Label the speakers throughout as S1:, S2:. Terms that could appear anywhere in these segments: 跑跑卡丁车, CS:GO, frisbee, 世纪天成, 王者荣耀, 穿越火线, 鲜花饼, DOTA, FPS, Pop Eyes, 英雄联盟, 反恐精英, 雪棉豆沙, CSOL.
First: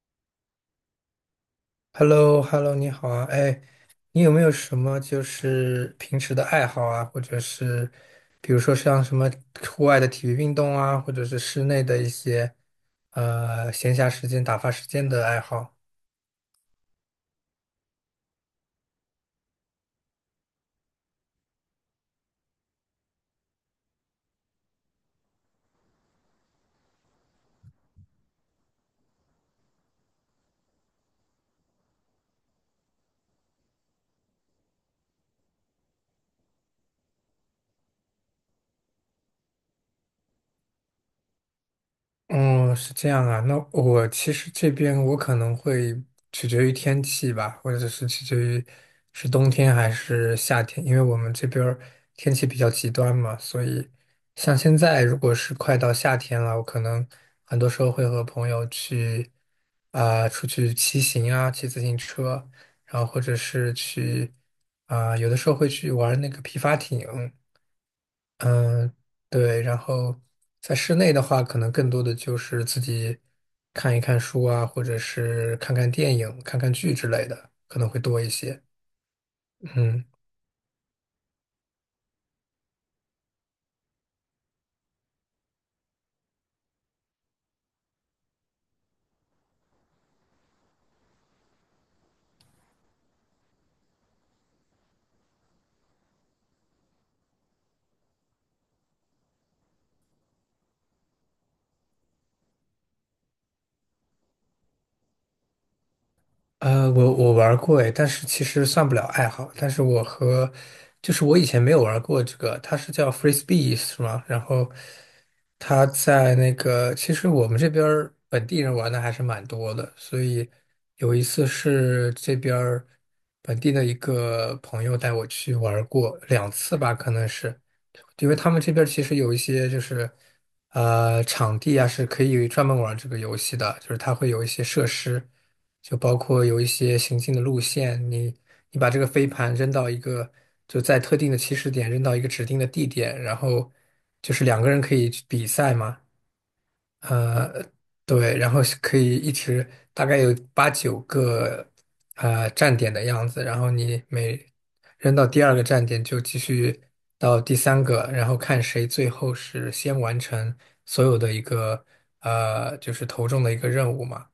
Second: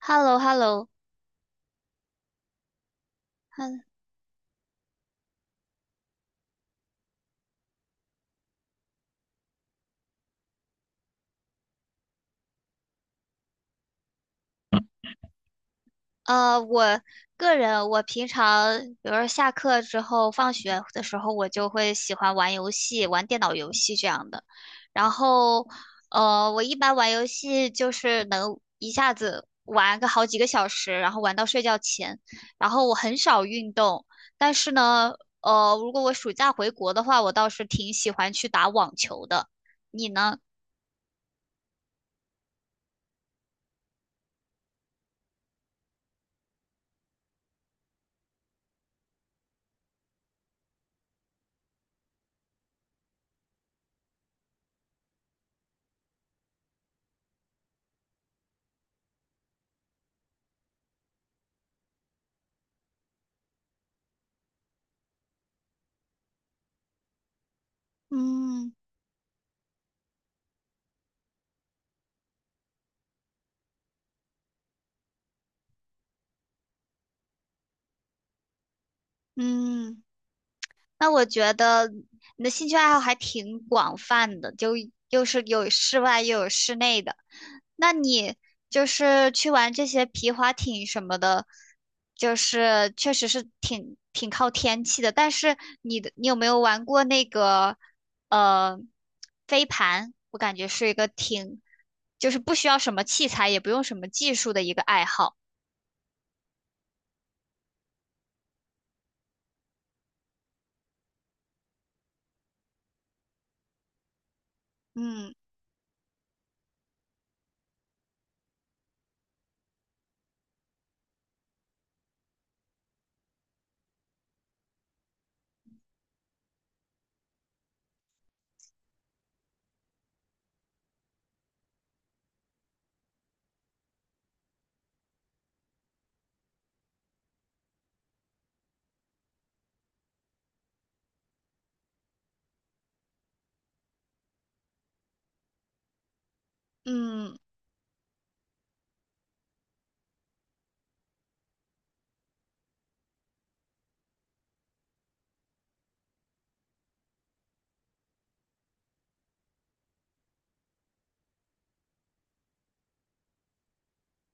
S1: h e l l o h e l l o。
S2: h e l l o h e l l o 你好啊，哎，
S1: 嗯，
S2: 你有没有什么就是平时的爱好啊，或者是比如说像什么户外的体育运动啊，或者是室内的一些闲暇时间、打发时间的爱好？
S1: 我个人，我平常，比如说下课之后、放学的时候，我就会喜欢玩游戏，玩电脑游戏这样的。然后，我一般玩游戏就是能一下子玩个好几个小时，然后玩到睡觉前。然后我很少运动，但是呢,如果我暑假回国的话，我倒是挺喜欢去打网球的。你呢？
S2: 哦，是这样啊。那我其实这边我可能会取决于天气吧，或者是取决于是冬天还是夏天，因为我们这边儿天气比较极端嘛，所以像现在如果是快到夏天了，我可能很多时候会和朋友去啊、出去骑行啊，骑自行车，然后或者是去啊、有的时候会去玩那个皮划艇。
S1: 嗯
S2: 嗯，对，然后在室内的话，可能更多的就是自己看一看书啊，或者是看看电影、看看剧之类的，可能会多一些。
S1: 嗯，
S2: 嗯。
S1: 那我觉得你的兴趣爱好还挺广泛的，就又是有室外又有室内的。那你就是去玩这些皮划艇什么的，就是确实是挺靠天气的。但是你有没有玩过那个呃飞盘？我感觉是一个挺就是不需要什么器材，也不用什么技术的一个爱好。
S2: 我玩过诶，但是其实算不了爱好。但是我和就是我以前没有玩过这个，它是叫 f r e s b e e 是吗？然后
S1: 嗯
S2: 他在那个，其实我们这边儿本地人玩的还是蛮多的。所以有一次是这边儿本地的一个朋友带我去玩过两次吧，可能是。因为他们这边儿其实有一些就是，场地啊是可以专门玩这个游戏的，就是它会有一些设施，就包括有一些行进的路线，你把这个飞盘扔到一个就在特定的起始点扔到一个指定的地点，然后就是两个人可以去比赛嘛，
S1: 嗯
S2: 呃，对，然后是可以一直大概有八九个站点的样子，然后你每扔到第二个站点就继续到第三个，然后看谁最后是先完成所有的一个就是投中的一个任务嘛，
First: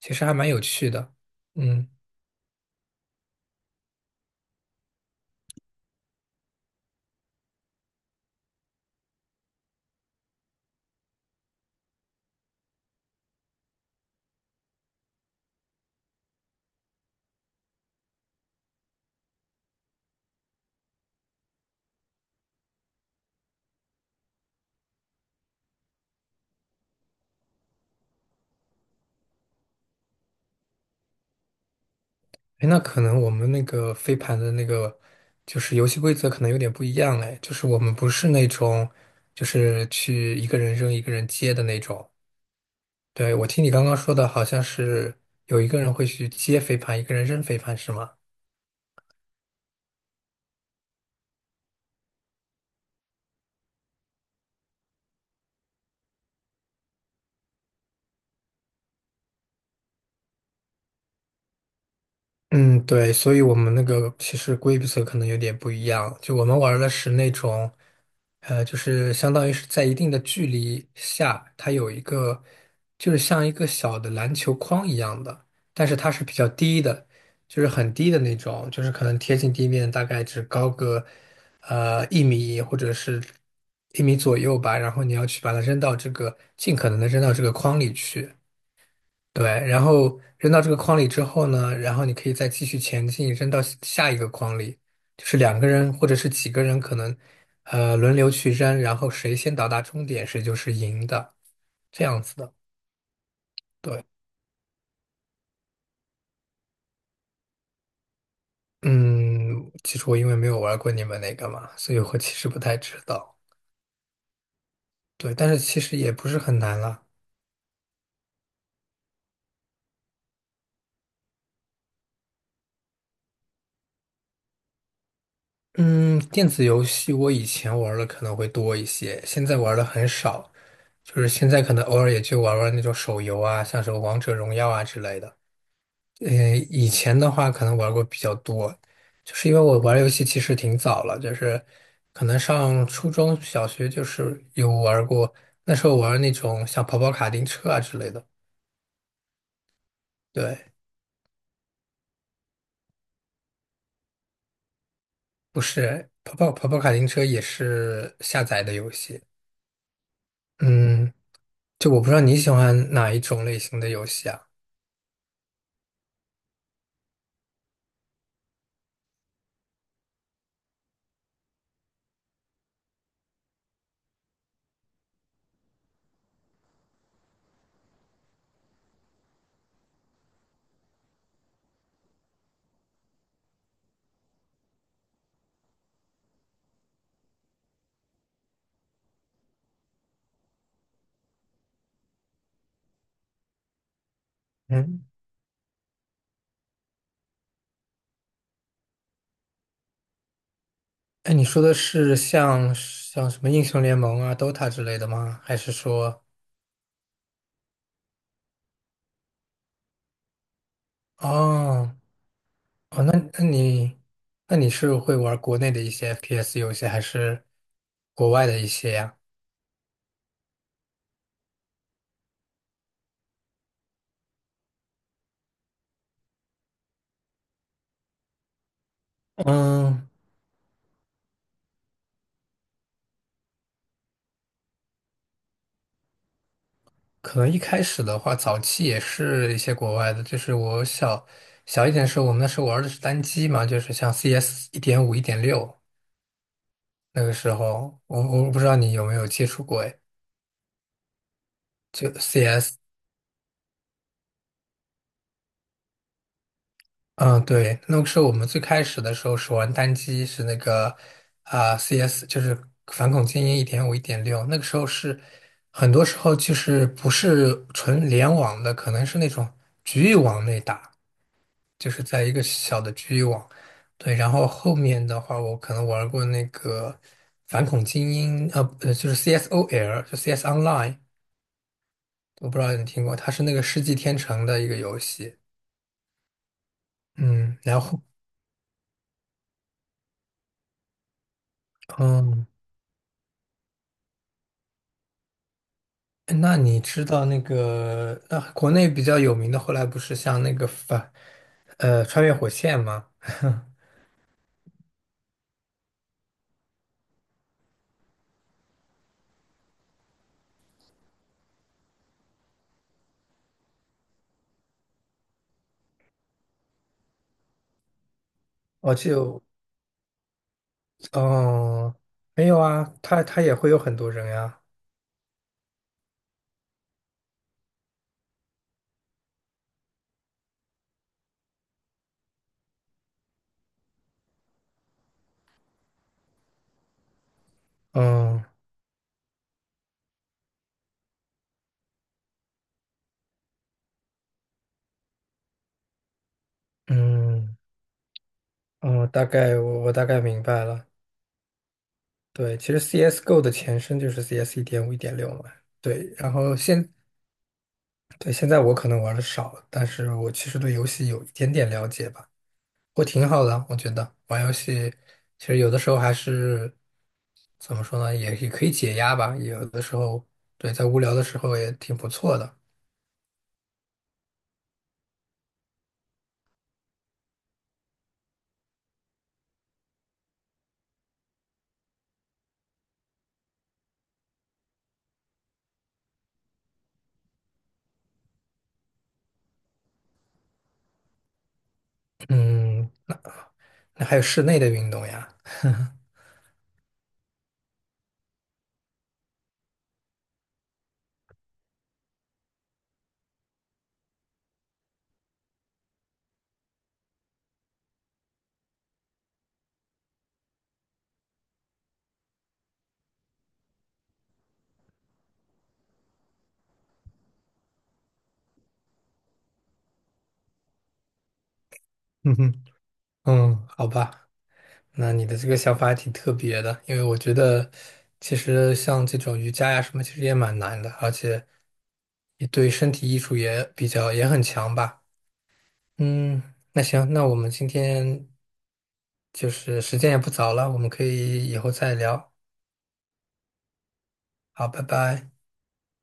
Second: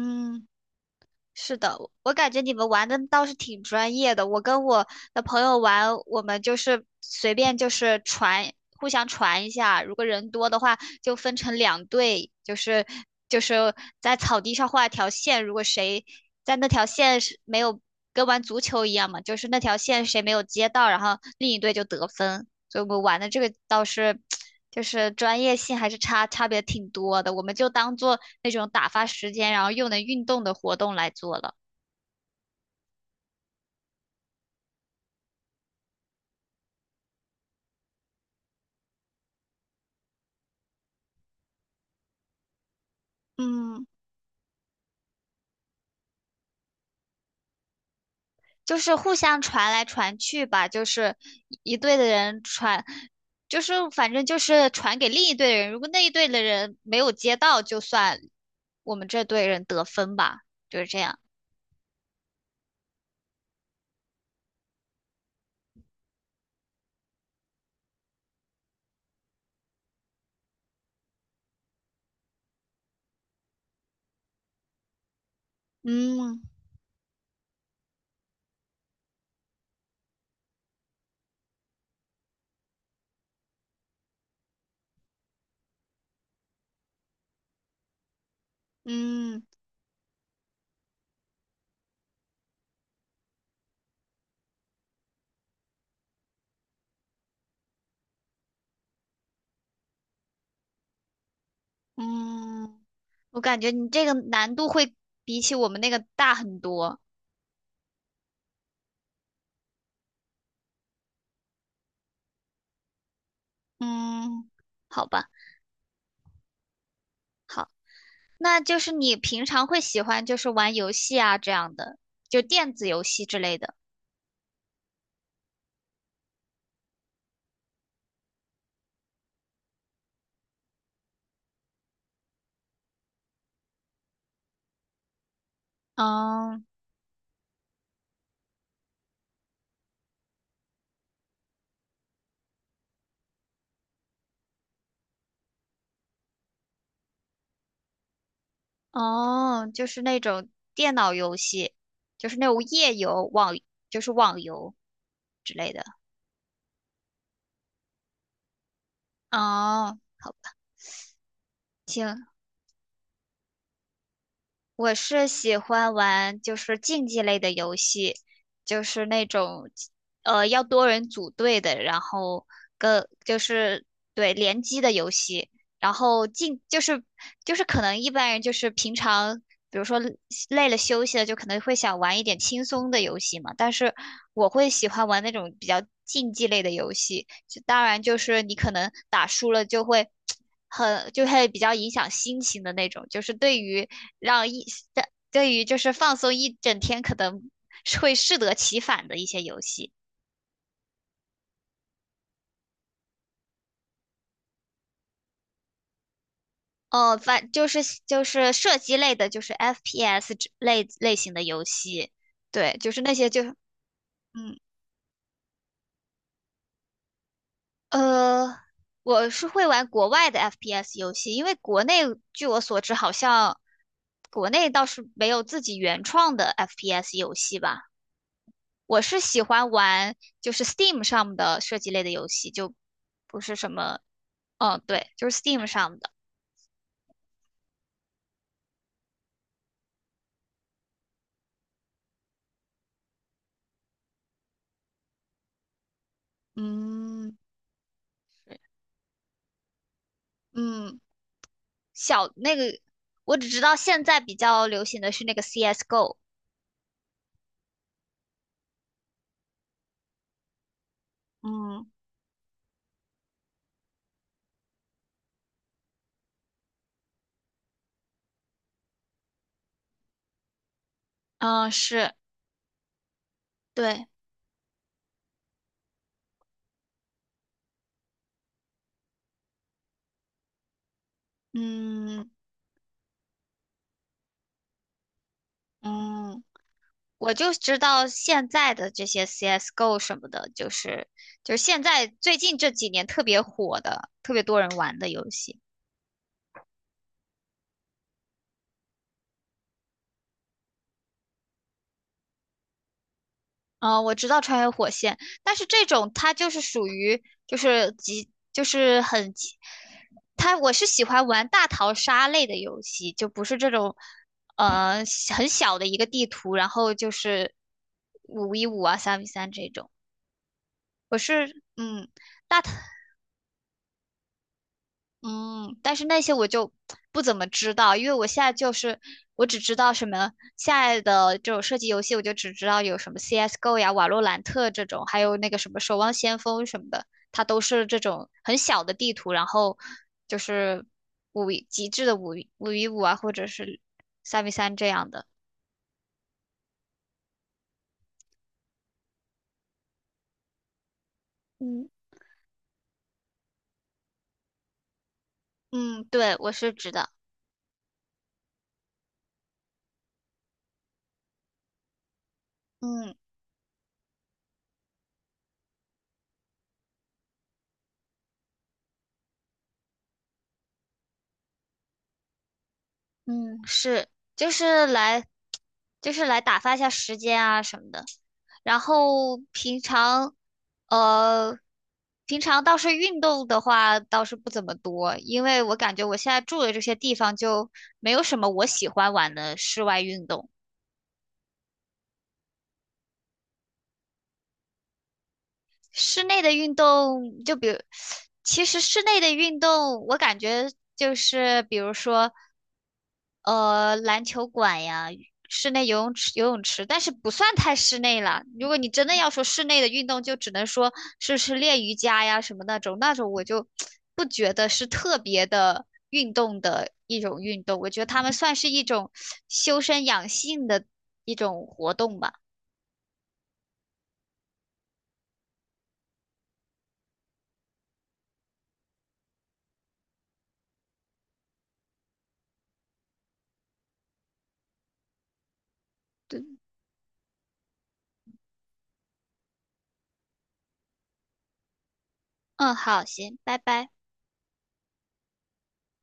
S2: 其实还蛮有趣的。
S1: 是的，
S2: 嗯，
S1: 我感觉你们玩的倒是挺专业的。我跟我的朋友玩，我们就是随便就是传，互相传一下。如果人多的话，就分成两队，就是在草地上画一条线，如果谁在那条线是没有跟玩足球一样嘛，就是那条线谁没有接到，然后另一队就得分。所以我们玩的这个倒是 就是专业性还是差别挺多的，我们就当做那种打发时间，然后又能运动的活动来做了。
S2: 哎，那可能我们那个飞盘的那个就是游戏规则可能有点不一样嘞。就是我们不是那种就是去一个人扔一个人接的那种。对，我听你刚
S1: 嗯。
S2: 刚说的好像是有一个人会去接飞盘，一个人扔飞盘，是吗？
S1: 就是互相传来传去吧，就是一队的人传，就是反正就是传给另一队的人，如果那一队的人没有接到，就算我们这队人得分吧，就是这样。
S2: 嗯，对，所以我们那个其实规则可能有点不一样，就我们玩的是那种，就是相当于是在一定的距离下，它有一个，就是像一个小的篮球框一样的，但是它是比
S1: 嗯
S2: 较低的，就是很低的那种，就是可能贴近地面，大概只高个，一米或者是一米左右吧，然后你要去把它扔到这个，尽可能的扔到这个框里去。
S1: 嗯
S2: 对，然后扔到这个筐里之后呢，然后你可以再继续前进，扔到下一个筐里，就是两个人或者是几个人可能，轮流去扔，然后谁先到达终点，谁就是赢的，这样子的。
S1: 嗯，我感觉你这
S2: 对，
S1: 个难度会比起我们那个大很多。
S2: 嗯，其实我因为没有玩过你们那个嘛，所以我其实不太知道。
S1: 嗯，好吧，
S2: 对，但是其实也不是很难了。
S1: 好，那就是你平常会喜欢就是玩游戏啊这样的，就电子游戏之类的。
S2: 嗯，电子游戏我以前玩的可能会多一些，现在玩的很少。就是现在可能偶尔也就玩玩那种手游啊，像什么王者荣耀啊之类的。
S1: 嗯。
S2: 以前的话可能玩过比较多，就是因为我玩游戏其实挺早了，就是可能上初中小学就是有玩过，那时候玩那种像跑跑卡丁车啊之类的。
S1: 哦，就是那种
S2: 对，
S1: 电脑游戏，就是那种页游、网，就是网游之
S2: 不
S1: 类的。
S2: 是跑跑卡丁车也是下载的游戏。
S1: 哦，好吧，
S2: 嗯，就我不知道
S1: 行，
S2: 你喜欢哪一种类型的游戏啊？
S1: 我是喜欢玩就是竞技类的游戏，就是那种要多人组队的，然后跟就是对联机的游戏，然后竞就是就是可能一般人就是平常比如说累了休息了，就可能会想玩一点轻松的游戏嘛，但是我会喜欢玩那种比较竞技类的游戏，就当然就是你可能打输了就会 很就会比较影响心情的那种，就是对于让一对
S2: 嗯。
S1: 对于就是放松一整天可能是会适得其反的一些游戏。
S2: 哎，你说的是像什么英雄联盟啊、DOTA 之类的吗？还是说，
S1: 哦，反就是就是射击类的，就是 FPS 类型的游
S2: 哦
S1: 戏，对，就是
S2: 哦，
S1: 那
S2: 那
S1: 些就
S2: 那你那
S1: 嗯
S2: 你是会玩国内的一些 FPS 游戏，还是国外
S1: 呃，
S2: 的一些呀？
S1: 我是会玩国外的 FPS 游戏，因为国内据我所知好像国内倒是没有自己原创的 FPS 游戏吧。我是喜欢
S2: 嗯，
S1: 玩就是 Steam 上的设计类的游戏，就不是什么，嗯，对，就是 Steam 上的，
S2: 可能一开始的话，早期也是一些国外的，就是我小一点的时候，我们那时候玩的是单机嘛，就是像 CS 一点五、1.6，那个
S1: 嗯
S2: 时候我
S1: 对
S2: 不知道你有没有接触过，哎，
S1: 嗯，
S2: 就
S1: 小那
S2: CS。
S1: 个，我只知道现在比较流行的是那个 CS:GO,
S2: 嗯，对，那个时候我们最开始的时候是玩单机是那个啊、
S1: 嗯
S2: CS，就是反恐精英一点五、一点六。那个时候是很多时候就是不是纯联网的，可能是那种局域网内打，
S1: 嗯，
S2: 就是
S1: 是
S2: 在一个小的局域网。
S1: 对，
S2: 对，然后后面的话，我可能玩过那个反恐精英，就是 CSOL，就 CS Online，
S1: 嗯
S2: 我不知道你听过，它是那个世纪天成的一个游戏。
S1: 嗯，我就
S2: 嗯，
S1: 知
S2: 然后
S1: 道现在的这些 CS:GO 什么的，就是就是现在最
S2: 嗯。
S1: 近这几年特别火的，特别多人玩的游戏。
S2: 那你知道那个，那、国内比较有名的，后来不是像那个反，穿越火线吗？
S1: 我知道穿越火线，但是这种它就是属于就是极就是很极，它我是喜欢玩大逃杀类的游戏，就不是这种呃很小的一个地图，然后就是五 v 五
S2: 我
S1: 啊三 v
S2: 就，
S1: 三这种。我是
S2: 哦，
S1: 嗯
S2: 没有
S1: 大逃。
S2: 啊，他也会有很多人呀，
S1: 嗯，但是那些我就不怎么知道，因为我现在就是我只知道什么现在的这种射击游戏，我就只知道有什么 CS:GO 呀、瓦洛兰特这种，还有那个什么守望先锋什么的，它都是这种
S2: 嗯
S1: 很小的地图，然后就是五 v 五啊，或者是三 v 三这样的。
S2: 嗯嗯，大概我大概明白了。
S1: 嗯，
S2: 对，其实 CS:GO 的前身就是 CS 一点五、一点六嘛。
S1: 嗯，
S2: 对，然
S1: 对，我
S2: 后
S1: 是
S2: 现
S1: 知道。
S2: 对现在我可能玩的少了，但是我其实对游戏有一点点了解吧。我
S1: 嗯
S2: 挺好的，我觉得玩游戏其实有的时候还是怎么说呢，也可以解压吧。有的时候，对，在无聊的时候也挺不错的。
S1: 嗯，是，就是来，就是来打发一下时间啊什么的。然后平常，呃，平常倒是运动的话倒是不怎么多，因为我感觉我现在住的这些地方就没有什么我喜欢玩的室外运动。
S2: 嗯，那还有室内的运动呀
S1: 室内的运动，就比如，其实室内的运动，我感觉就是比如说，篮球馆呀，室内游泳池，但是不算太室内了。如果你真的要说室内的运动，就只能说是练瑜伽呀什么那种，那种我就不觉得是特别的运动的一种运动，我觉得他们算是一种修身养性的一种活动吧。
S2: 嗯哼，嗯，好吧，那你的这个想法还挺特别的，因为我觉得其实像这种瑜伽呀什么，其实也蛮难的，而且也对身体艺术也比较也很强吧。嗯，
S1: 对，
S2: 那行，那我们今天就是时间也不早了，我们可以以后再聊。
S1: 嗯，好，行，拜拜。
S2: 好，拜拜。